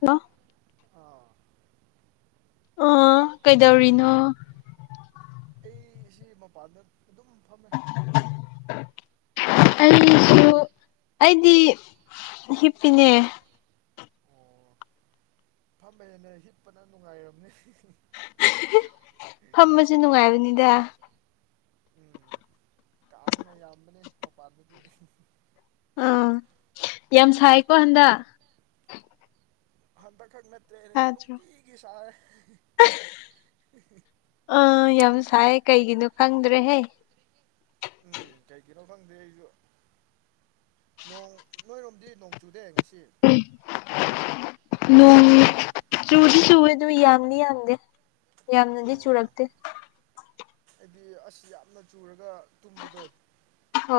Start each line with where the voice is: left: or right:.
left: ꯂ
right: ꯑꯥ
left: ꯑꯥ ꯀꯩꯗꯧꯔꯤꯅꯣ
right: ꯑꯩꯁꯤ ꯃꯄꯥꯟꯗ ꯑꯗꯨꯝ ꯐꯝꯃꯦ ꯅꯪꯗꯤ
left: ꯑꯩꯁꯨ ꯑꯩꯗꯤ ꯍꯤꯞꯄꯤꯅꯦ
right: ꯑꯣ ꯐꯃꯦꯦꯅ ꯍꯤꯠꯄꯅ ꯅꯨꯡꯉꯥꯏꯔꯕꯅꯤ
left: ꯐꯝꯕꯁꯨ ꯅꯨꯡꯉꯥꯏꯕꯅꯤꯗ
right: ꯀꯥꯅ ꯌꯥꯗꯅꯦ ꯃ ꯄꯥꯗ
left: ꯑꯥ ꯌꯥꯝ ꯁꯥꯏꯀꯣ ꯍꯟꯗ
right: ꯍꯟꯗꯛ ꯈꯛ ꯅꯠꯇ꯭ꯔꯦ ꯅꯨꯡꯇꯤꯒꯤ ꯁꯥꯔꯦ
left: ꯑ ꯌꯥꯝ ꯁꯥꯏ ꯀꯩꯒꯤꯅꯣ ꯈꯪꯗ꯭ꯔꯦꯍꯦ
right: ꯎꯝ ꯀꯩ ꯀꯔ ꯐꯗꯦ ꯅꯣꯡ ꯅꯣꯏꯔꯣꯝꯗꯤ ꯅꯣꯡ ꯆꯨꯗꯦ ꯉꯁꯤ
left: ꯅꯣꯡ ꯆꯨꯗꯤ ꯆꯨꯋꯦ ꯑꯗꯨ ꯌꯥꯝꯗꯤ ꯌꯥꯝꯗꯦ ꯌꯥꯝꯅꯗꯤ ꯆꯨꯔꯛꯇꯦ
right: ꯍꯥꯏꯗꯤ ꯑꯁ ꯌꯥꯝꯅ ꯆꯨꯔꯒ ꯇꯨꯝꯕꯗꯣ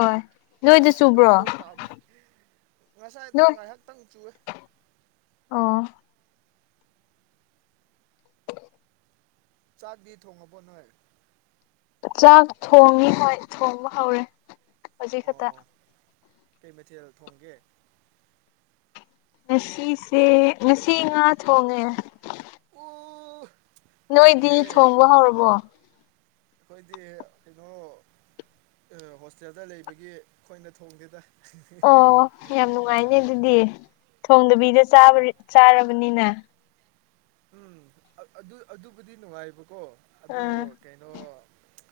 left: ꯍꯣꯏ ꯅꯣꯏꯗ
right: ꯑꯁ
left: ꯆꯨꯕ꯭ꯔꯣ
right: ꯑꯗꯨꯗꯣ ꯄꯥꯝꯃꯦ ꯉꯁꯥꯏꯗꯣ
left: ꯅꯣꯏ
right: ꯉꯥꯏꯍꯥꯛꯇꯪ ꯆꯨꯏꯦ
left: ꯑꯣ
right: ꯆꯥꯛꯗꯤ ꯊꯣꯡꯉꯕꯣꯠ ꯅꯣꯏ
left: ꯆꯥꯛ ꯊꯣꯡꯉꯤ ꯍꯣꯏ ꯊꯣꯡꯕ ꯍꯧꯔꯦ ꯍꯧꯖꯤꯛ ꯈꯛꯇ
right: ꯑꯣ ꯀꯩ ꯃꯊꯦꯜ ꯊꯣꯡꯒꯦ
left: ꯅꯁꯤꯁꯦ ꯅꯁꯤ ꯏ ꯉꯥ ꯊ ꯍꯣꯡꯒꯦ
right: ꯑꯣ
left: ꯅꯣꯏꯗꯤ
right: ꯍꯥꯎꯅꯤꯍꯦ
left: ꯊꯣꯡꯕ ꯍꯧꯔꯕꯣ
right: ꯑꯩꯈꯣꯏꯗꯤ ꯀꯩꯅꯣ ꯍꯣꯁꯇꯦꯜꯗ ꯂꯩꯕꯒꯤ ꯑꯩꯈꯣꯏꯅ ꯊꯣꯡꯒꯦꯗ
left: ꯑꯣ ꯌꯥꯝ ꯅꯨꯡꯉꯥꯏꯅꯦ ꯑꯗꯨꯗꯤ ꯊꯣꯡꯗꯕꯤꯗ ꯆꯥꯔꯕꯅꯤꯅ
right: ꯎꯝ ꯑꯗꯨ ꯑꯗꯨꯕꯨꯗꯤ ꯅꯨꯡꯉꯥꯏꯕꯀꯣ
left: ꯑꯥ
right: ꯑꯗꯨꯗ ꯀꯩꯅꯩꯅꯣ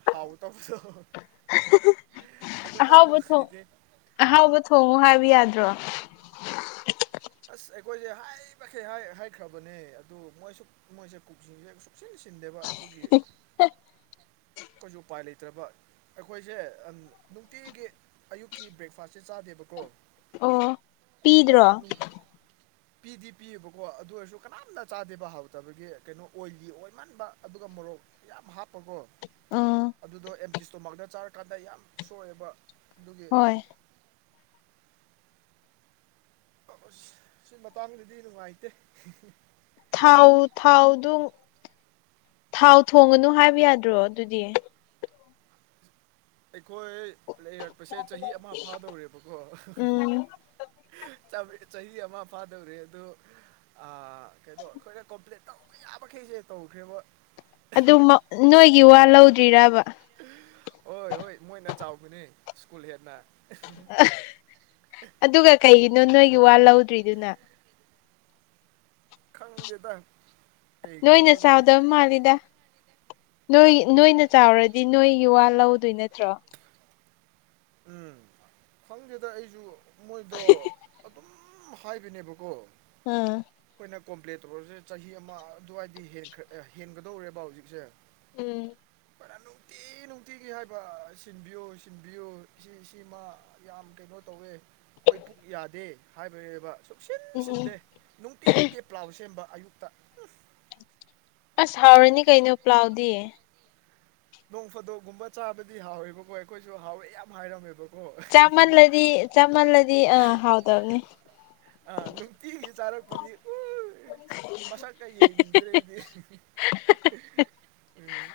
right: ꯍꯥꯎ ꯇꯗ
left: ꯑꯍꯥꯎꯕ ꯊꯣꯡ ꯑꯍꯥꯎꯕ ꯊꯣꯡꯉꯎ ꯍꯥꯏꯕ ꯌꯥꯗ꯭ꯔꯣ
right: ꯑꯁ ꯑꯩꯈꯣꯏꯁꯦ ꯍꯥꯏ ꯃꯈꯩ ꯍꯥꯏꯈ꯭ꯔꯕꯅꯦ ꯑꯗꯨ ꯃꯣꯏꯁꯨ ꯃꯣꯏꯁꯦ ꯀꯨꯛꯆꯤꯡꯁꯦ ꯁꯨꯡꯆꯤ ꯁꯤ ꯗꯕ ꯑꯗꯨꯒꯤ ꯀꯣꯏꯁꯨ ꯎꯄꯥꯏ ꯂꯩꯇ꯭ꯔꯕ ꯑꯩꯈꯣꯏꯁꯦ ꯑ ꯅꯨꯡꯇꯤꯒꯤ ꯑꯌꯨꯛꯀꯤ ꯕ꯭ꯔꯦꯛꯐꯥꯁꯁꯦ ꯆꯥꯗꯦꯕꯀꯣ
left: ꯑꯣ ꯄꯤꯗ꯭ꯔꯣ
right: ꯑꯗꯨꯒ [inaudible] ꯄꯤꯗꯤ ꯄꯤꯌꯦꯕꯀꯣ ꯑꯗꯨ ꯑꯣꯏꯔꯁꯨ ꯀꯅꯥꯝꯅ ꯆꯥꯗꯦꯕ ꯍꯥꯎꯇꯕꯒꯤ ꯀꯩꯅꯣ ꯑꯣꯏꯂꯤ ꯑꯣꯏꯃꯟꯕ ꯑꯗꯨꯒ ꯃꯣꯔꯣꯛ ꯌꯥꯝ ꯍꯥꯞꯄꯀꯣ
left: ꯎꯝ
right: ꯑꯗꯨꯗꯣ ꯑꯦꯝꯇꯤ ꯏꯁꯇꯣꯃꯥꯛꯇ ꯆꯥꯔꯥꯀꯥꯟꯗ ꯌꯥꯝ ꯁꯣꯛꯑꯦꯕ ꯑꯗꯨꯒꯤ
left: ꯍꯣꯏ
right: ꯑꯁ ꯁꯤ ꯃꯇꯥꯡꯗꯗꯤ ꯅꯨꯡꯉꯥꯏꯇꯦ ꯍꯤ ꯍꯤ
left: ꯊꯥꯎ ꯊꯥꯎꯗꯨ ꯊꯥꯎ ꯊꯣꯡꯉꯅꯨ ꯍꯥꯏꯕ ꯌꯥꯗ꯭ꯔꯣ ꯑꯗꯨꯗꯤ
right: ꯑꯩꯈꯣꯏ ꯂꯩꯔꯛꯄꯁꯦ ꯆꯍꯤ ꯑꯃ ꯐꯥꯗꯧꯔꯦꯕꯀꯣ
left: ꯎꯝ
right: ꯆꯍꯤ ꯑꯃ ꯐꯥꯗꯧꯔꯤ ꯑ ꯀꯩꯅꯣ ꯑꯩꯈꯣꯏꯅ ꯀꯝꯄ꯭ꯂꯠ ꯇꯧꯕ ꯌꯥꯕꯩ ꯑꯩꯁꯦ ꯇꯧꯈ꯭ꯔꯦꯕ
left: ꯑꯗꯨ ꯅꯣꯏꯒꯤ ꯋꯥ ꯂꯧꯗ꯭ꯔꯤꯔꯕ
right: ꯍꯣꯏ ꯍꯣꯏ ꯃꯣꯏꯅ ꯆꯥꯎꯕꯅꯤ ꯁ꯭ꯀꯨꯜ ꯍꯦꯟꯅ
left: ꯑꯗꯨꯒ ꯀꯩꯒꯤꯅꯣ ꯅꯣꯏꯒꯤ ꯋꯥ ꯂꯧꯗ꯭ꯔꯤꯗꯨꯅ
right: ꯈꯪꯒꯦꯗ
left: ꯅꯣꯏꯅ ꯆꯥꯎꯗꯕ ꯃꯥꯜꯂꯤꯗ ꯅꯣꯏ ꯅꯣꯏꯅ ꯆꯥꯎꯔꯗꯤ ꯅꯣꯏꯒꯤ ꯋꯥ ꯂꯧꯗꯣꯏ ꯅꯠꯇ꯭ꯔꯣ
right: ꯎꯝ ꯈꯪꯗꯦꯗ ꯑꯩꯁꯨ ꯃꯣꯏꯗꯣ ꯑꯗꯨꯝ ꯍꯥꯏꯕꯅꯦꯕꯀꯣ
left: ꯑꯥ
right: ꯑꯩꯅ ꯀꯣꯝꯄ꯭ꯂꯦꯟ ꯇꯧꯔꯁꯦ ꯆꯍꯤ ꯑꯃ ꯑꯗꯨꯋꯥꯏꯗ꯭ꯔ ꯍꯦꯟꯒꯗꯧꯔꯦꯕ ꯍꯧꯖꯤꯛꯁꯦ
left: ꯎꯝ
right: ꯐꯅ ꯅꯨꯡꯇꯤ ꯅꯨꯡꯇꯤꯒꯤ ꯍꯥꯏꯕ ꯁꯤꯟꯕꯤꯌꯣ ꯁꯤꯟꯕꯤꯌꯣ ꯁꯤ ꯁꯤꯃ ꯌꯥꯝ ꯀꯩꯅꯣ ꯇꯧꯋꯦ ꯑꯩꯈꯣꯏ ꯄꯨꯛ ꯌꯥꯗꯦ ꯍꯥꯏꯕꯅꯦꯕ ꯁꯨꯛꯁꯤꯟ
left: ꯎꯝ
right: ꯁꯤꯟꯗꯦ ꯅꯨꯡꯇꯤꯒꯤ ꯄ꯭ꯂꯥꯎ ꯁꯦꯝꯕ ꯑꯌꯨꯛꯇ ꯎꯞ
left: ꯑꯁ ꯍꯥꯎꯔꯅꯤ ꯀꯩꯅꯣ ꯄ꯭ꯂꯥꯎꯗꯤ
right: ꯅꯣꯡ ꯐꯥꯗꯣꯛꯒꯨꯝꯕ ꯆꯥꯕꯗꯤ ꯍꯥꯎꯋꯦꯕꯀꯣ ꯑꯩꯈꯣꯏꯁꯨ ꯍꯥꯎꯋꯦ ꯌꯥꯝ ꯍꯥꯏꯔꯝꯃꯦꯕ
left: ꯆꯥꯃꯜꯂꯗꯤ ꯆꯥꯃꯜꯂꯗꯤ ꯑꯥ ꯍꯥꯎꯗꯕꯅꯤ
right: ꯑ ꯅꯨꯡꯇꯤꯒꯤ ꯆꯥꯔꯒꯄꯒꯤ ꯎꯎꯏ ꯃꯁꯛ ꯀ ꯌꯦꯡꯅꯤꯡꯗ꯭ꯔꯦ ꯑꯩꯗꯤ ꯎꯝ ꯍꯨꯝ ꯍꯨꯝ ꯍꯍ ꯍ ꯎꯝ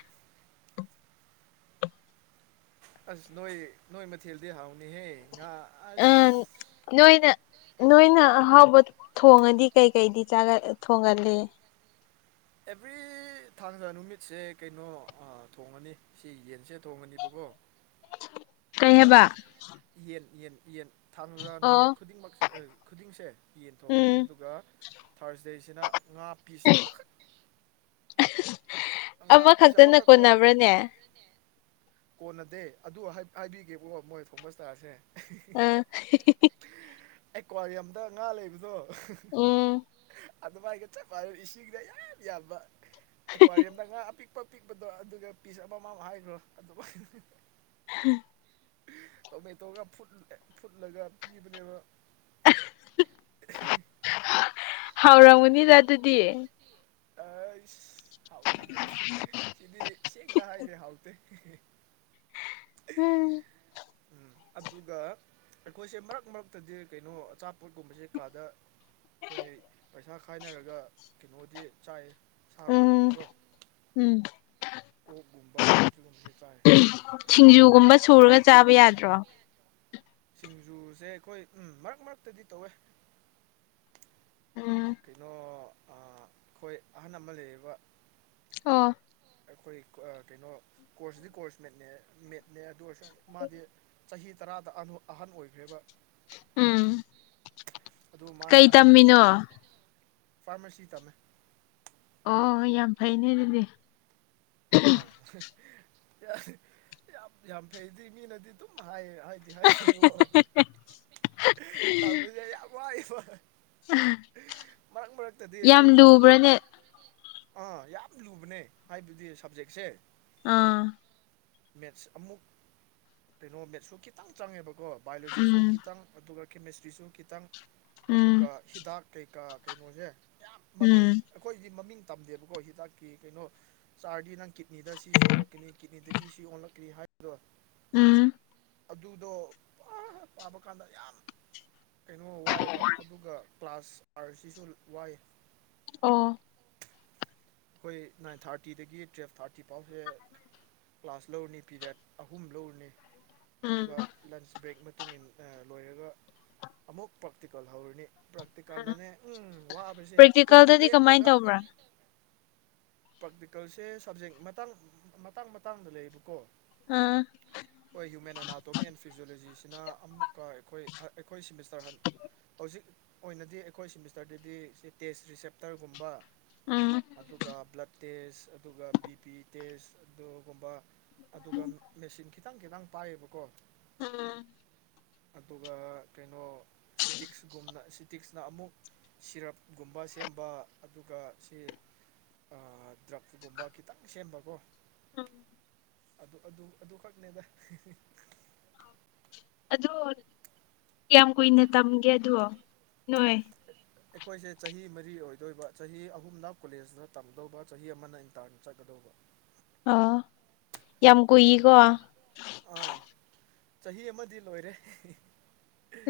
right: ꯑꯁ ꯅꯣꯏ ꯅꯣꯏ ꯃꯊꯦꯜꯗꯤ ꯍꯥꯎꯅꯤꯍꯦ ꯉꯥ ꯑꯁ
left: ꯑꯥ ꯅꯣꯏꯅ ꯅꯣꯏꯅ ꯑꯍꯥꯎꯕ ꯊꯣꯡꯉꯗꯤ ꯀꯩꯀꯩꯗꯤ ꯆꯥꯒ ꯊꯣꯡꯒꯜꯂꯤ
right: ꯑꯦꯕ꯭ꯔꯤ ꯊꯥꯡꯖꯥ ꯅꯨꯃꯤꯠꯁꯦ ꯀꯩꯅꯣ ꯑꯥ ꯊꯣꯡꯉꯅꯤ ꯁꯤ ꯌꯦꯟꯁꯦ ꯊꯣꯡꯉꯅꯤꯕꯀꯣ [inaudible]
left: ꯀꯩ ꯍꯦꯕ
right: ꯊꯥꯡꯖꯥ ꯅꯨꯃꯤꯠ ꯈꯨꯗꯤꯡꯃꯛꯁꯦ ꯑ ꯈꯨꯗꯤꯡꯁꯦ ꯌꯦꯟ ꯊꯣꯡꯉꯅꯤ
left: ꯎꯝ
right: ꯑꯗꯨꯒ ꯊꯥꯔꯁꯗꯦꯁꯤꯅ ꯉꯥ ꯄꯤꯁ ꯑꯃꯈꯛ ꯑꯉꯥ ꯑꯄꯤꯁ
left: ꯑꯃꯈꯛꯇꯅ
right: ꯑꯃꯈꯛꯀꯣ
left: ꯀꯣꯟꯅꯕ꯭ꯔꯥꯅꯦ
right: ꯀꯣꯟꯅꯗꯦ ꯑꯗꯨ ꯍꯥꯏ ꯍꯥꯏꯕꯤꯒꯦꯕꯀꯣ ꯃꯣꯏ ꯊꯣꯡꯕꯁꯇꯥꯔꯁꯦ
left: ꯑꯥ ꯍꯤ ꯍꯤ ꯍꯤ
right: ꯑꯦꯀ꯭ꯋꯥꯔꯤꯌꯝꯗ ꯉꯥ ꯂꯩꯕꯗꯣ
left: ꯎꯝ
right: ꯑꯗꯨ ꯃꯥꯏꯒ ꯆꯞ ꯃꯥꯟꯅꯕ ꯏꯁꯤꯡꯒ ꯌꯥꯝ ꯌꯥꯟꯕ ꯑꯦꯀ꯭ꯋꯥꯔꯤꯌꯝ ꯑꯄꯤꯛꯄ ꯄꯤꯛꯄꯗꯣ ꯑꯗꯨꯒ ꯄꯤꯁ ꯑꯃꯃꯝ ꯍꯥꯏꯈ꯭ꯔꯣ ꯑꯗꯨ ꯑ ꯍ ꯍ ꯍ
left: ꯍꯍ
right: ꯇꯣꯃꯦꯇꯣꯒ ꯐꯨꯠ ꯐꯨꯠꯂꯒ ꯄꯤꯕꯅꯦꯕ
left: ꯑ ꯍꯍ ꯍꯥꯎꯔꯝꯒꯅꯤꯗ ꯑꯗꯨꯗꯤ
right: ꯑꯩꯁ ꯍꯥꯎꯇꯦ ꯍꯥꯎꯇꯦ ꯁꯤꯗꯤ ꯏꯁꯦꯡꯅ ꯍꯥꯏꯒꯦ ꯍꯥꯎꯇꯦ ꯍꯦ ꯍꯦ
left: ꯎꯝ
right: ꯎꯝ ꯑꯗꯨꯒ ꯑꯩꯈꯣꯏꯁꯦ ꯃꯔꯛ ꯃꯔꯛꯇꯗꯤ ꯀꯩꯅꯣ ꯑꯆꯥꯄꯣꯠꯀꯨꯝꯕꯁꯦ ꯀꯥꯗ ꯑꯩꯈꯣꯏ ꯄꯩꯁꯥ ꯈꯥꯏꯅꯔꯒ ꯀꯩꯅꯣꯗꯤ ꯆꯥꯏ
left: ꯎꯝ
right: ꯁꯥꯒꯨꯝꯕꯗꯤꯀꯣ
left: ꯎꯝ
right: ꯑꯣꯛꯒꯨꯝꯕ ꯁꯤꯒꯨꯝꯕꯁꯦ ꯆꯥꯏ
left: ꯁꯤꯡꯖꯨꯒꯨꯝꯕ ꯁꯨꯔꯒ ꯆꯥꯕ ꯌꯥꯗ꯭ꯔꯣ
right: ꯁꯤꯡꯖꯨꯁꯦ ꯑꯩꯈꯣꯏ ꯎꯝ ꯃꯔꯛ ꯃꯔꯛꯇꯗꯤ ꯇꯧꯋꯦ
left: ꯎꯝ
right: ꯀꯩꯅꯣ ꯑꯥ ꯑꯩꯈꯣꯏ ꯑꯍꯜ ꯑꯃ ꯂꯩꯌꯦꯕ
left: ꯑꯣ
right: ꯑꯩꯈꯣꯏ ꯀ꯭ꯋꯥ ꯑ ꯀꯩꯅꯣ ꯀꯣꯔꯁꯗꯤ ꯀꯣꯔꯁ ꯃꯦꯠꯅꯦ ꯃꯦꯠꯅꯦ ꯑꯗꯨ ꯑꯣꯏꯔꯁꯨ ꯃꯥꯗꯤ ꯆꯍꯤ ꯇꯔꯥꯗ ꯑꯅꯣ ꯑꯍꯟ ꯑꯣꯏꯈ꯭ꯔꯦꯕ
left: ꯎꯝ
right: ꯑꯗꯨ
left: ꯀꯩ
right: ꯃꯥꯅ ꯑꯗꯨꯝ
left: ꯇꯝꯃꯤꯅꯣ
right: ꯐꯥꯔꯃꯥꯁꯤ ꯇꯝꯃꯦ
left: ꯑꯣ ꯌꯥꯝ ꯐꯩꯅꯦ ꯑꯗꯨꯗꯤ
right: ꯑꯣ ꯑꯍ ꯌꯥꯝ ꯌꯥꯝ ꯐꯩꯗꯤ ꯃꯤꯅꯗꯤ ꯑꯗꯨꯝ ꯍꯥꯏꯌꯦ ꯍꯥꯏꯗꯤ ꯍꯥꯏꯁꯤꯃꯦ ꯇꯝꯃꯤꯖꯦ ꯌꯥꯝ ꯋꯥꯏꯌꯦꯕ ꯃꯔꯛ ꯃꯔꯛꯇꯗꯤ
left: ꯌꯥꯝ
right: ꯑꯩꯈꯣꯏꯁꯨ
left: ꯂꯨꯕ꯭ꯔꯥꯅꯦ
right: ꯑꯥ ꯌꯥꯝ ꯂꯨꯕꯅꯦ ꯍꯥꯏꯕꯗꯤ ꯁꯕꯖꯦꯛꯁꯦ
left: ꯑꯥ
right: ꯃꯦꯠꯁ ꯑꯃꯨꯛ ꯀꯩꯅꯣ ꯃꯦꯠꯁꯁꯨ ꯈꯤꯇꯪ ꯆꯪꯉꯦꯕ ꯀꯣ ꯕꯥꯏꯑꯣꯂꯣꯖꯤꯁꯨ
left: ꯎꯝ
right: ꯈꯤꯇꯪ ꯑꯗꯨꯒ ꯀꯦꯃꯦꯁꯇ꯭ꯔꯤꯁꯨ ꯈꯤꯇꯪ
left: ꯎꯝ
right: ꯑꯗꯨꯒ ꯍꯤꯗꯥꯛ ꯀꯩꯀꯥ ꯀꯩꯅꯣꯁꯦ ꯌꯥꯝ ꯃꯃꯤꯡ
left: ꯎꯝ
right: ꯑꯩꯈꯣꯏꯗꯤ ꯃꯃꯤꯡ ꯇꯝꯗꯦꯕꯀꯣ ꯍꯤꯗꯥꯛꯀꯤ ꯀꯩꯅꯣ ꯆꯥꯔꯗꯤ ꯅꯪ ꯀꯤꯠꯅꯤꯗ ꯁꯤ ꯁꯣꯛꯂꯛꯀꯅꯤ ꯀꯤꯠꯅꯤꯗꯒꯤ ꯁꯤ ꯑꯣꯜꯂꯛꯀꯅꯤ ꯍꯥꯏ ꯗ
left: ꯎꯝ
right: ꯑꯗꯨꯗꯣ ꯄ ꯄꯥꯕ ꯀꯥꯟꯗ ꯌꯥꯝ ꯀꯩꯅꯣ ꯋꯥꯏꯑꯕ ꯑꯗꯨꯒ ꯀ꯭ꯂꯥꯁ ꯑꯥꯔꯁꯤꯁꯨ ꯋꯥꯏ
left: ꯑꯣ
right: ꯑꯩꯈꯣꯏ ꯅꯥꯏꯟ ꯊꯥꯔꯇꯤꯗꯒꯤ ꯇꯨꯋꯐ ꯊꯥꯔꯇꯤ ꯐꯥꯎꯁꯦ ꯀ꯭ꯂꯥꯁ ꯂꯧꯔꯅꯤ ꯄꯤꯔꯤꯌꯥꯠ ꯑꯍꯨꯝ ꯂꯧꯔꯅꯤ
left: ꯎꯝ
right: ꯑꯗꯨꯒ ꯂꯟꯁ ꯕ꯭ꯔꯦꯛ ꯃꯇꯨꯡ ꯂꯣꯏꯔꯒ ꯑꯃꯨꯛ ꯄ꯭ꯔꯥꯛꯇꯤꯀꯜ ꯍꯧꯔꯅꯤ ꯄ꯭ꯔꯇꯤꯀꯥꯟꯗꯅꯦ ꯎꯝ ꯋꯥꯕꯁꯦ ꯑꯗꯨꯝ
left: ꯄ꯭ꯔꯦꯛꯇꯤꯀꯦꯜꯗꯗꯤ ꯀꯃꯥꯏꯅ
right: ꯂꯦꯞꯄꯒ
left: ꯇꯧꯕ꯭ꯔꯥ
right: ꯄ꯭ꯔꯥꯛꯇꯤꯀꯦꯜꯁꯦ ꯁꯕꯖꯦꯛ ꯃꯇꯥꯡ ꯃꯇꯥꯡ ꯃꯇꯥꯡꯗ ꯂꯩꯌꯦꯕꯀꯣ
left: ꯑꯥ
right: ꯍꯣꯏ ꯍ꯭ꯌꯨꯃꯦꯟ ꯑꯦꯅꯥꯇꯣꯃꯤ ꯑꯦꯟ ꯐꯤꯖꯣꯂꯣꯖꯤꯁꯤꯅ ꯑꯃꯨꯛꯀ ꯑꯩꯈꯣꯏ ꯑꯩꯈꯣꯏ ꯁꯤꯦꯃꯤꯁꯇꯔ ꯍ ꯍꯧꯖꯤꯛ ꯑꯣꯏꯅꯗꯤ ꯑꯩꯈꯣꯏ ꯁꯤꯦꯃꯤꯁꯇꯔꯗꯗꯤ ꯇꯦꯁ ꯔꯤꯁꯦꯞꯇꯔꯒꯨꯝꯕ
left: ꯑꯥ
right: ꯑꯗꯨꯒ ꯕ꯭ꯂꯠ ꯇꯦꯁ ꯑꯗꯨꯒ ꯕꯤ ꯄꯤ ꯇꯦꯁ ꯑꯗꯨꯒꯨꯝꯕ ꯑꯗꯨꯒ ꯃꯦꯆꯤꯟ ꯈꯤꯇꯪ ꯈꯤꯇꯪ ꯄꯥꯏꯌꯦꯕꯀꯣ
left: ꯑꯝ
right: ꯑꯗꯨꯒ ꯀꯩꯅꯣ ꯁꯤꯇꯤꯛꯁꯒꯨꯝꯅ ꯁꯤꯇꯤꯛꯁꯅ ꯑꯃꯨꯛ ꯁꯤꯔꯞꯒꯨꯝꯕ ꯁꯦꯝꯕ ꯑꯗꯨꯒ ꯁꯤ ꯑ ꯗ꯭ꯔꯛꯒꯨꯝꯕ ꯈꯤꯇꯪ ꯁꯦꯝꯕꯀꯣ
left: ꯎꯝ
right: ꯑꯗꯨ ꯑꯗꯨ ꯑꯗꯨꯈꯛꯅꯦꯗ
left: ꯑ ꯀꯌꯥꯝ ꯀꯨꯏꯅ ꯇꯝꯒꯦ ꯑꯗꯣ ꯅꯣꯏ
right: ꯑꯩꯈꯣꯏꯁꯦ ꯆꯍꯤ ꯃꯔꯤ ꯑꯣꯏꯗꯣꯏꯕ ꯆꯍꯤ ꯑꯍꯨꯝꯗ ꯀꯣꯂꯦꯖꯇ ꯇꯝꯗꯧꯕ ꯆꯍꯤ ꯑꯃꯅ ꯏꯟꯇꯔꯟ ꯆꯠꯀꯗꯧꯕ ꯍꯣ
left: ꯑ ꯌꯥꯝ ꯀꯨꯏꯀꯣ
right: ꯑꯥ ꯆꯍꯤ ꯑꯃꯗꯤ ꯂꯣꯏꯔꯦ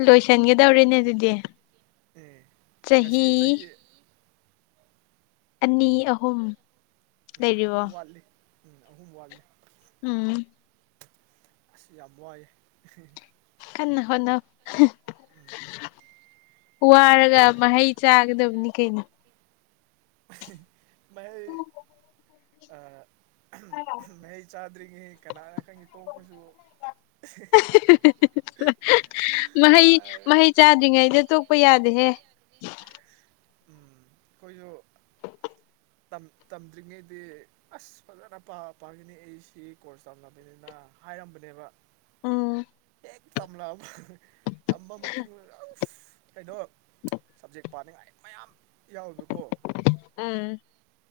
left: ꯂꯣꯏꯁꯤꯟꯒꯗꯧꯔꯤꯅꯦ ꯑꯗꯨꯗꯤ
right: ꯎꯝ ꯉꯁꯤ
left: ꯆꯍꯤ
right: ꯆꯍꯤꯍꯤ
left: ꯑꯅꯤ ꯑꯍꯨꯝ
right: ꯎꯝ
left: ꯂꯩꯔꯤꯕꯣ
right: ꯑꯍꯨꯝ ꯋꯥꯠꯂꯤ ꯎꯝ ꯑꯍꯨꯝ ꯋꯥꯠꯂꯤ
left: ꯎꯝ
right: ꯁꯤ ꯌꯥꯕꯏ
left: ꯀꯟꯅ ꯍꯣꯅ
right: ꯎꯝ
left: ꯋꯥꯔꯒ ꯃꯍꯩ ꯆꯥꯒꯗꯕꯅꯤ ꯀꯩꯅꯩꯅꯣ
right: [inaudible]
left: ꯎꯝ
right: ꯃꯍꯌꯥꯩ ꯆꯥꯗ꯭ꯔꯤꯉꯩ ꯀꯅꯥꯅ ꯈꯪꯉꯤ ꯇꯣꯛꯄꯁꯨ [inaudible]
left: ꯃꯍꯩ
right: ꯑ
left: ꯃꯍꯩ ꯆꯥꯗ꯭ꯔꯤꯉꯩꯗ ꯇꯣꯛꯄ ꯌꯥꯗꯦꯍꯦ
right: ꯎꯝ ꯀꯣꯏꯁꯨ ꯇꯝꯗ꯭ꯔꯤꯉꯩꯗꯤ ꯑꯁ ꯐꯖꯅ ꯄꯥ ꯄꯥꯒꯤꯅꯤ ꯑꯩ ꯁꯤ ꯀꯣꯔꯁ ꯇꯝꯂꯃꯤꯅꯤꯅ ꯍꯥꯏꯔꯝꯕꯅꯦꯕ
left: ꯑꯥ
right: ꯇꯝꯂꯑ ꯇꯝꯕ ꯃꯇꯨꯡꯗ ꯀꯩꯅꯣ ꯁꯞꯖꯦꯛ ꯄꯥꯅꯤꯡꯉꯥꯏ ꯃꯌꯥꯝ ꯌꯥꯎꯋꯦꯕꯀꯣ
left: ꯑꯝ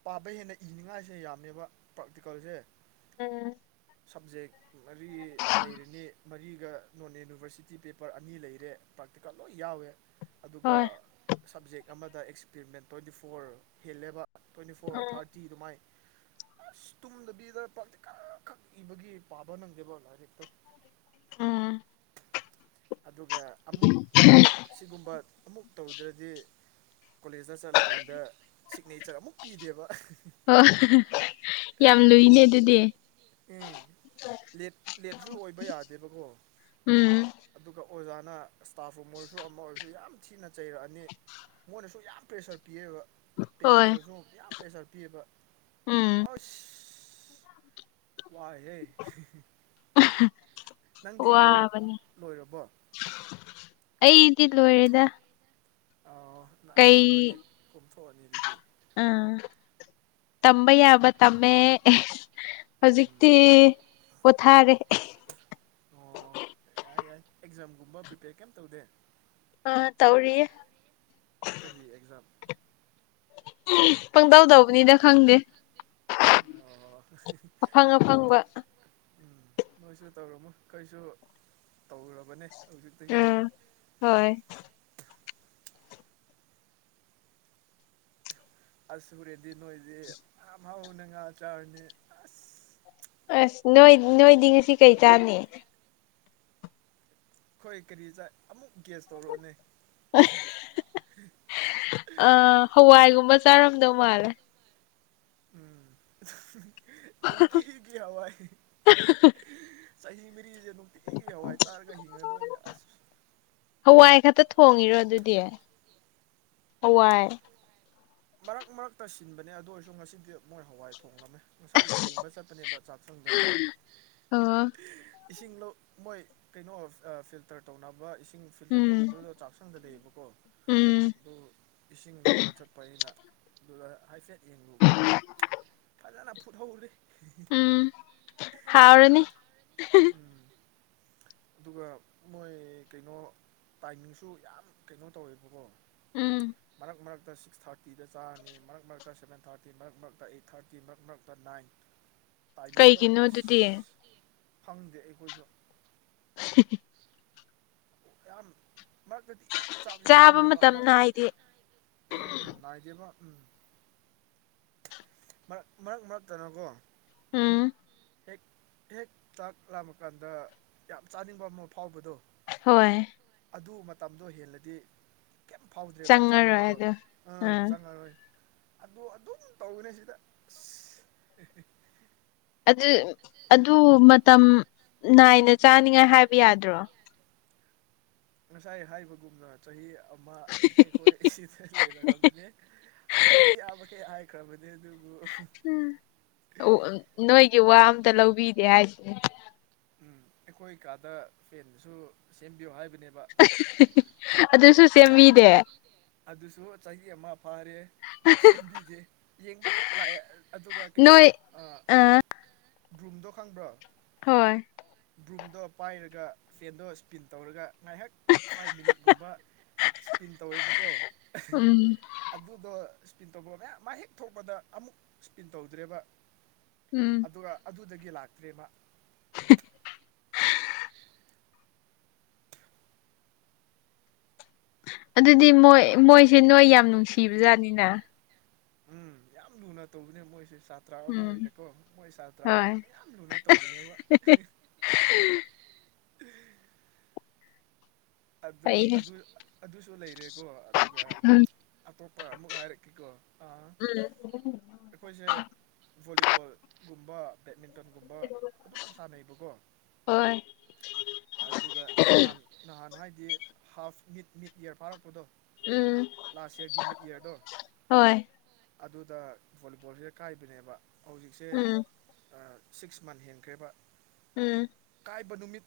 right: ꯄꯥꯕ ꯍꯦꯟꯅ ꯏꯅꯤꯉꯥꯏꯁꯦ ꯌꯥꯝꯅꯦꯕ ꯄ꯭ꯔꯥꯛꯇꯤꯀꯜꯁꯦ
left: ꯎꯝ
right: ꯁꯕꯖꯦꯛ ꯃꯔꯤ ꯂꯩꯔꯤꯅꯤ ꯃꯔꯤꯒ ꯅꯣꯟ ꯌꯨꯅꯤꯕꯔꯁꯤꯇꯤ ꯄꯦꯄꯔ ꯑꯅꯤ ꯂꯩꯔꯦ ꯄ꯭ꯔꯥꯛꯇꯤꯀꯜ ꯂꯣꯏ ꯌꯥꯎꯋꯦ ꯑꯗꯨꯒ
left: ꯍꯣꯏ
right: ꯁꯕꯖꯦꯛ ꯑꯃꯗ ꯑꯦꯛꯁꯄꯔꯤꯃꯦꯟ ꯇ꯭ꯋꯦꯟꯇꯤ ꯐꯣꯔ ꯍꯦꯜꯂꯦꯕ ꯇ꯭ꯋꯦꯟꯇꯤ ꯐꯣꯔ ꯊꯥꯔꯇꯤ ꯑꯗꯨꯃꯥꯏ ꯑꯁ ꯇꯨꯝꯗꯕꯤꯗ ꯄ ꯀꯛ ꯏꯕꯒꯤ ꯄꯥꯕ ꯅꯪꯗꯦꯕ ꯑꯣꯂꯣ ꯍꯖꯤꯦꯛꯇꯣ
left: ꯎꯝ
right: ꯑꯗꯨꯒ ꯑꯃꯨꯛ ꯁꯤꯒꯨꯝꯕ ꯑꯃꯨꯛ ꯇꯧꯗ꯭ꯔꯗꯤ ꯀꯣꯂꯦꯖꯇ ꯆꯠꯂꯀꯥꯟꯗ ꯁꯤꯛꯅꯦꯆꯔ ꯑꯃꯨꯛ ꯄꯤꯗꯦꯕ
left: ꯍ ꯌꯥꯝ ꯂꯨꯏꯅꯦ ꯑꯗꯨꯗꯤ
right: ꯎꯝ ꯂꯦꯠ ꯂꯦꯠꯁꯨ ꯑꯣꯏꯕ ꯌꯥꯗꯦꯕꯀꯣ
left: ꯎꯝ
right: ꯑꯗꯨꯒ ꯑꯣꯖꯥꯅ ꯏꯁꯇꯥꯐ ꯔꯨꯝ ꯑꯣꯏꯔꯁꯨ ꯑꯃ ꯑꯣꯏꯔꯁꯨ ꯌꯥꯝ ꯊꯤꯅ ꯆꯩꯔꯛꯑꯅꯤ ꯃꯣꯏꯅꯁꯨ ꯌꯥꯝ ꯄ꯭ꯔꯦꯁꯔ ꯄꯤꯌꯦꯕ
left: ꯍꯣꯏ
right: ꯄꯦꯔꯦꯟꯁꯇꯁꯨ ꯌꯥꯝ ꯄ꯭ꯔꯦꯁꯥꯔ ꯄꯤꯌꯦꯕ
left: ꯎꯝ
right: ꯑꯁ ꯋꯥꯏ ꯍꯦ ꯅꯪꯗꯤ ꯂꯣꯏ
left: ꯋꯥꯕꯅꯤ
right: ꯂꯣꯏꯔꯕꯣ
left: ꯑꯩꯗꯤ ꯂꯣꯏꯔꯦꯗ
right: ꯑ ꯑꯁ
left: ꯀꯩ
right: ꯅꯣꯏꯗꯤ ꯀꯣꯊꯣꯛꯑꯅꯤ ꯑꯗꯨꯗꯤ
left: ꯑꯥ ꯇꯝꯕꯩꯕ ꯇꯃꯦꯃꯦ
right: ꯎꯝ
left: ꯍꯧꯖꯤꯛꯇꯤ ꯄꯣꯊꯥꯔꯦ
right: ꯌꯥ ꯑꯦꯛꯖꯥꯝꯒꯨꯝꯕ ꯄꯔꯤꯄꯦꯔ ꯀ ꯇꯧꯗꯦ
left: ꯑꯥ ꯇꯧꯔꯤ
right: ꯀꯔꯤ ꯑꯦꯛꯖꯥꯝ
left: ꯄꯪꯇꯧ ꯇꯧꯕꯅꯤꯗ ꯈꯪꯗꯦ ꯑꯐꯪ
right: ꯑꯣ
left: ꯑꯐꯪꯕ
right: ꯎꯝ ꯂꯣꯏꯁꯤꯦ ꯇꯧꯔꯣꯃꯣ ꯀꯩꯁꯨ ꯇꯧꯔꯕꯅꯦ ꯍꯧꯖꯤꯛꯇꯒꯤ
left: ꯎꯝ ꯍꯣꯏ
right: ꯑꯁ ꯍꯨꯔꯦꯗꯤ ꯅꯣꯏꯗꯤ ꯌꯥꯝ ꯍꯥꯎꯅ ꯉꯥ ꯆꯥꯔꯅꯤ ꯑꯁ
left: ꯑꯁ ꯅꯣꯏ ꯅꯣꯏꯗꯤ ꯉꯁꯤ ꯀꯩ ꯆꯥꯅꯤ
right: ꯍꯣꯏ ꯀꯔꯤ ꯆ ꯑꯃꯨꯛ ꯒꯦꯁ ꯇꯧꯔꯛꯑꯅꯦ
left: ꯑ ꯍꯋꯥꯏꯒꯨꯝꯕ ꯆꯥꯔꯝꯗꯧ ꯃꯥꯜꯂꯦ
right: ꯎꯝ ꯑꯗꯨꯝ ꯊꯤ ꯀꯋꯥꯏ ꯆꯍꯤ ꯃꯔꯤꯁꯦ ꯑꯗꯨꯝ ꯄꯤꯛꯈꯦ ꯍꯋꯥꯏ ꯆꯥꯔꯒ ꯍꯤꯡꯉꯗꯣꯏꯅꯦ ꯑꯁ
left: ꯍꯋꯥꯏ ꯈꯛꯇ ꯊꯣꯡꯉꯤꯔꯣ ꯑꯗꯨꯗꯤ ꯍꯋꯥꯏ
right: ꯃꯔꯛ ꯃꯔꯛꯇ ꯁꯤꯟꯕꯅꯦ ꯑꯗꯨ ꯑꯣꯏꯔꯁꯨ ꯉꯁꯤꯗꯤ ꯃꯣꯏ ꯍꯋꯥꯏ ꯊꯣꯡꯂꯝꯃꯦ ꯉꯁꯥꯏ ꯌꯦꯡꯕ ꯆꯠꯄꯅꯦꯕ ꯆꯥꯛꯊꯪꯗ
left: ꯑꯣ
right: ꯏꯁꯤꯡꯗꯣ ꯃꯣꯏ ꯀꯩꯅꯣ ꯐꯤꯜꯇꯔ ꯇꯧꯅꯕ ꯏꯁꯤꯡ ꯐꯤꯜꯇꯔ
left: ꯎꯝ
right: ꯇꯧꯔꯝꯝꯕꯗꯨꯗ ꯆꯥꯛꯁꯪꯗ ꯂꯩꯌꯦꯕꯀꯣ
left: ꯎꯝ
right: ꯑꯗꯨꯗꯣ ꯏꯁꯤꯡ ꯂꯧꯕ ꯆꯠ ꯑꯩꯅꯗ ꯍꯥꯏꯐꯦꯠ ꯌꯦꯡꯂꯨꯕ ꯐꯖꯅ ꯐꯨꯠꯍꯧꯔꯤ
left: ꯎꯝ ꯍꯥꯎꯔꯅꯤ
right: ꯎꯝ ꯑꯗꯨꯒ ꯃꯣꯏ ꯀꯩꯅꯣ ꯇꯥꯏꯃꯤꯡꯁꯨ ꯌꯥꯝ ꯀꯩꯅꯣ ꯇꯧꯋꯦꯕꯀꯣ
left: ꯎꯝ
right: ꯃꯔ ꯃꯔ ꯃꯔꯛꯇ ꯁꯤꯛꯁ ꯊꯥꯔꯇꯤꯗ ꯆꯥꯔꯅꯤ ꯃꯔꯛ ꯃꯔꯛꯇ ꯁꯕꯦꯟ ꯊꯥꯔꯇꯤ ꯃꯔꯛ ꯃꯔꯛꯇ ꯑꯩꯠ ꯊꯥꯔꯇꯤ ꯃꯔꯛ ꯃꯔꯛꯇ ꯅꯥꯏꯟ
left: ꯀꯩꯒꯤꯅꯣ ꯑꯗꯨꯗꯤ
right: ꯐꯪꯗꯦ ꯑꯩꯈꯣꯏꯁꯨ
left: [inaudible]
right: ꯌꯥꯝꯝ ꯃꯔꯛꯇꯗꯤ ꯌꯥꯝ ꯆꯥꯕꯁꯤꯦ
left: ꯆꯥꯕ
right: ꯂꯥꯝꯃꯦꯕ
left: ꯃꯇꯝ
right: ꯎꯝ
left: ꯅꯥꯏꯗꯦ
right: ꯎꯝ ꯅꯨꯡꯉꯥꯏꯗꯦꯕ ꯃꯔꯛ ꯃꯔꯛ ꯃꯔꯛꯇꯅꯀꯣ
left: ꯎꯝ
right: ꯍꯦꯛ ꯍꯦꯛ ꯆꯥꯛ ꯂꯥꯃꯀꯥꯟꯗ ꯌꯥꯝ ꯆꯥꯅꯤꯡꯕ ꯑꯃ ꯐꯥꯎꯕꯗꯣ
left: ꯍꯣꯏ
right: ꯑꯗꯨ ꯃꯇꯝꯗꯣ ꯍꯦꯜꯂꯗꯤ ꯀꯩꯝ ꯐꯥꯎꯗ꯭ꯔꯦꯕ
left: ꯆꯪꯉꯔꯣꯏ
right: ꯆꯥꯅꯤꯡꯕꯗꯣ
left: ꯑꯗꯣ
right: ꯑꯥ ꯆꯪꯉꯔꯣꯏ ꯑ ꯑꯗꯨꯝ ꯇꯧꯅꯦ ꯁꯤꯗ
left: ꯑꯗꯨ ꯑꯗꯨ ꯃꯇꯝ ꯅꯥꯏꯅ ꯆꯥꯅꯤꯡꯉꯥꯏ ꯍꯥꯏꯕ ꯌꯥꯗ꯭ꯔꯣ
right: ꯉꯁꯥꯏ ꯍꯥꯏꯕꯒꯨꯝꯅ ꯆꯍꯤ ꯑꯃꯦ ꯑꯩꯈꯣꯏ ꯑꯁꯤꯗ ꯂꯩꯔꯛꯕꯅꯦ ꯍꯥꯏꯕ ꯌꯥꯕꯈꯩ ꯍꯥꯏꯈ꯭ꯔꯕꯅꯦ ꯑꯗꯨ
left: ꯅꯣꯏꯒꯤ ꯋꯥ ꯑꯝꯇ ꯂꯧꯕꯤꯗꯦ ꯍꯥꯏꯁꯤꯅꯦ
right: ꯎꯝ ꯑꯩꯈꯣꯏ ꯀꯥꯗ ꯐꯦꯟꯁꯨ ꯁꯦꯝꯕꯤꯌꯨ ꯍꯥꯏꯕ
left: ꯑꯗꯨꯁꯨ ꯁꯦꯝꯕꯤꯅꯦ
right: ꯑꯗꯨꯁꯨ ꯆꯍꯤ ꯑꯃ ꯐꯥꯔꯦ ꯁꯦꯝꯕꯤꯗꯦ ꯌꯦꯡꯕꯈꯛ ꯂꯥꯛꯑꯦ ꯑꯗꯨꯒ ꯀꯩꯅꯣ
left: ꯅꯣꯏ
right: ꯑ ꯔ꯭ꯔꯨꯝꯗꯣ ꯈꯪꯕ꯭ꯔꯣ
left: ꯍꯣꯏ
right: ꯕ꯭ꯔꯨꯝꯗꯣ ꯄꯥꯏꯔꯒ ꯐꯦꯟꯗꯣ ꯁ꯭ꯄꯤꯟ ꯇꯧꯔꯒ ꯉꯥꯏꯍꯥꯛ ꯐꯥꯏꯚ ꯃꯤꯅꯤꯠꯀꯨꯝꯕ ꯏꯁꯄꯤꯟ ꯇꯧꯋꯦꯕꯀꯣ
left: ꯎꯝ
right: ꯑꯗꯨꯗ ꯏꯁꯄꯤꯟ ꯇꯧꯕ ꯃꯌꯥꯝ ꯃꯍꯦꯛ ꯊꯣꯛꯄꯗ ꯑꯃꯨꯛ ꯏꯁꯄꯤꯟ ꯇꯧꯗ꯭ꯔꯦꯕ
left: ꯎꯝ
right: ꯑꯗꯨꯒ ꯗꯒꯤ ꯂꯥꯛꯇ꯭ꯔꯦꯃ
left: ꯑꯗꯨꯗꯤ ꯃꯣꯏ ꯃꯣꯏꯁꯦ ꯅꯣꯏ ꯌꯥꯝ ꯅꯨꯡꯁꯤꯕꯖꯥꯠꯅꯤꯅ
right: ꯎꯝ ꯌꯥꯝ ꯂꯨꯅ ꯇꯧꯕꯅꯦ ꯃꯣꯏꯁꯦ ꯁꯥꯇ꯭ꯔ ꯑꯃ
left: ꯎꯝ
right: ꯑꯣꯏꯅꯀꯣ ꯃꯣꯏ ꯁꯥꯇ꯭ꯔ ꯑꯃ
left: ꯍꯣꯏ
right: ꯑꯣꯏꯅ ꯌꯥꯝ ꯂꯨꯅ ꯇꯧꯕꯅꯦꯕ ꯎꯝ ꯑꯗꯨ
left: ꯐꯩꯅꯦ
right: ꯑꯗꯨ ꯑꯗꯨꯁꯨ ꯂꯩꯔꯦ ꯀꯣ ꯑꯗꯨꯒ
left: ꯎꯝ
right: ꯑꯇꯣꯞꯄ ꯑꯃꯨꯛ ꯍꯥꯏꯔꯛꯀꯀꯣ ꯑ
left: ꯎꯝ
right: ꯑꯩꯈꯣꯏꯁꯦ ꯚꯣꯂꯤꯕꯣꯜꯒꯨꯝꯕ ꯕꯦꯠꯃꯤꯟꯇꯟꯒꯨꯝꯕ ꯑꯗꯨꯝ ꯁꯥꯟꯅꯩꯕꯀꯣ
left: ꯍꯣꯏ
right: ꯑꯗꯨꯒ ꯅꯍꯥꯟ ꯅꯍꯥꯟ ꯍꯥꯏꯗꯤ ꯍꯥꯐ ꯃꯤꯠ ꯃꯤꯠ ꯏꯌꯥꯔ ꯐꯥꯔꯛꯄꯗꯣ
left: ꯎꯝ
right: ꯂꯥꯁ ꯌꯔꯒꯤ ꯃꯤꯠ ꯏꯌꯥꯔꯗꯣ
left: ꯍꯣꯏ
right: ꯑꯗꯨꯗ ꯕꯣꯂꯤꯕꯣꯜꯁꯤꯗ ꯀꯥꯏꯕꯅꯦꯕ ꯍꯧꯖꯤꯛꯁꯦ
left: ꯎꯝ
right: ꯁꯤꯛꯁ ꯃꯟ ꯍꯦꯟꯈ꯭ꯔꯦꯕ
left: ꯎꯝ
right: ꯅꯨꯃꯤꯠꯇ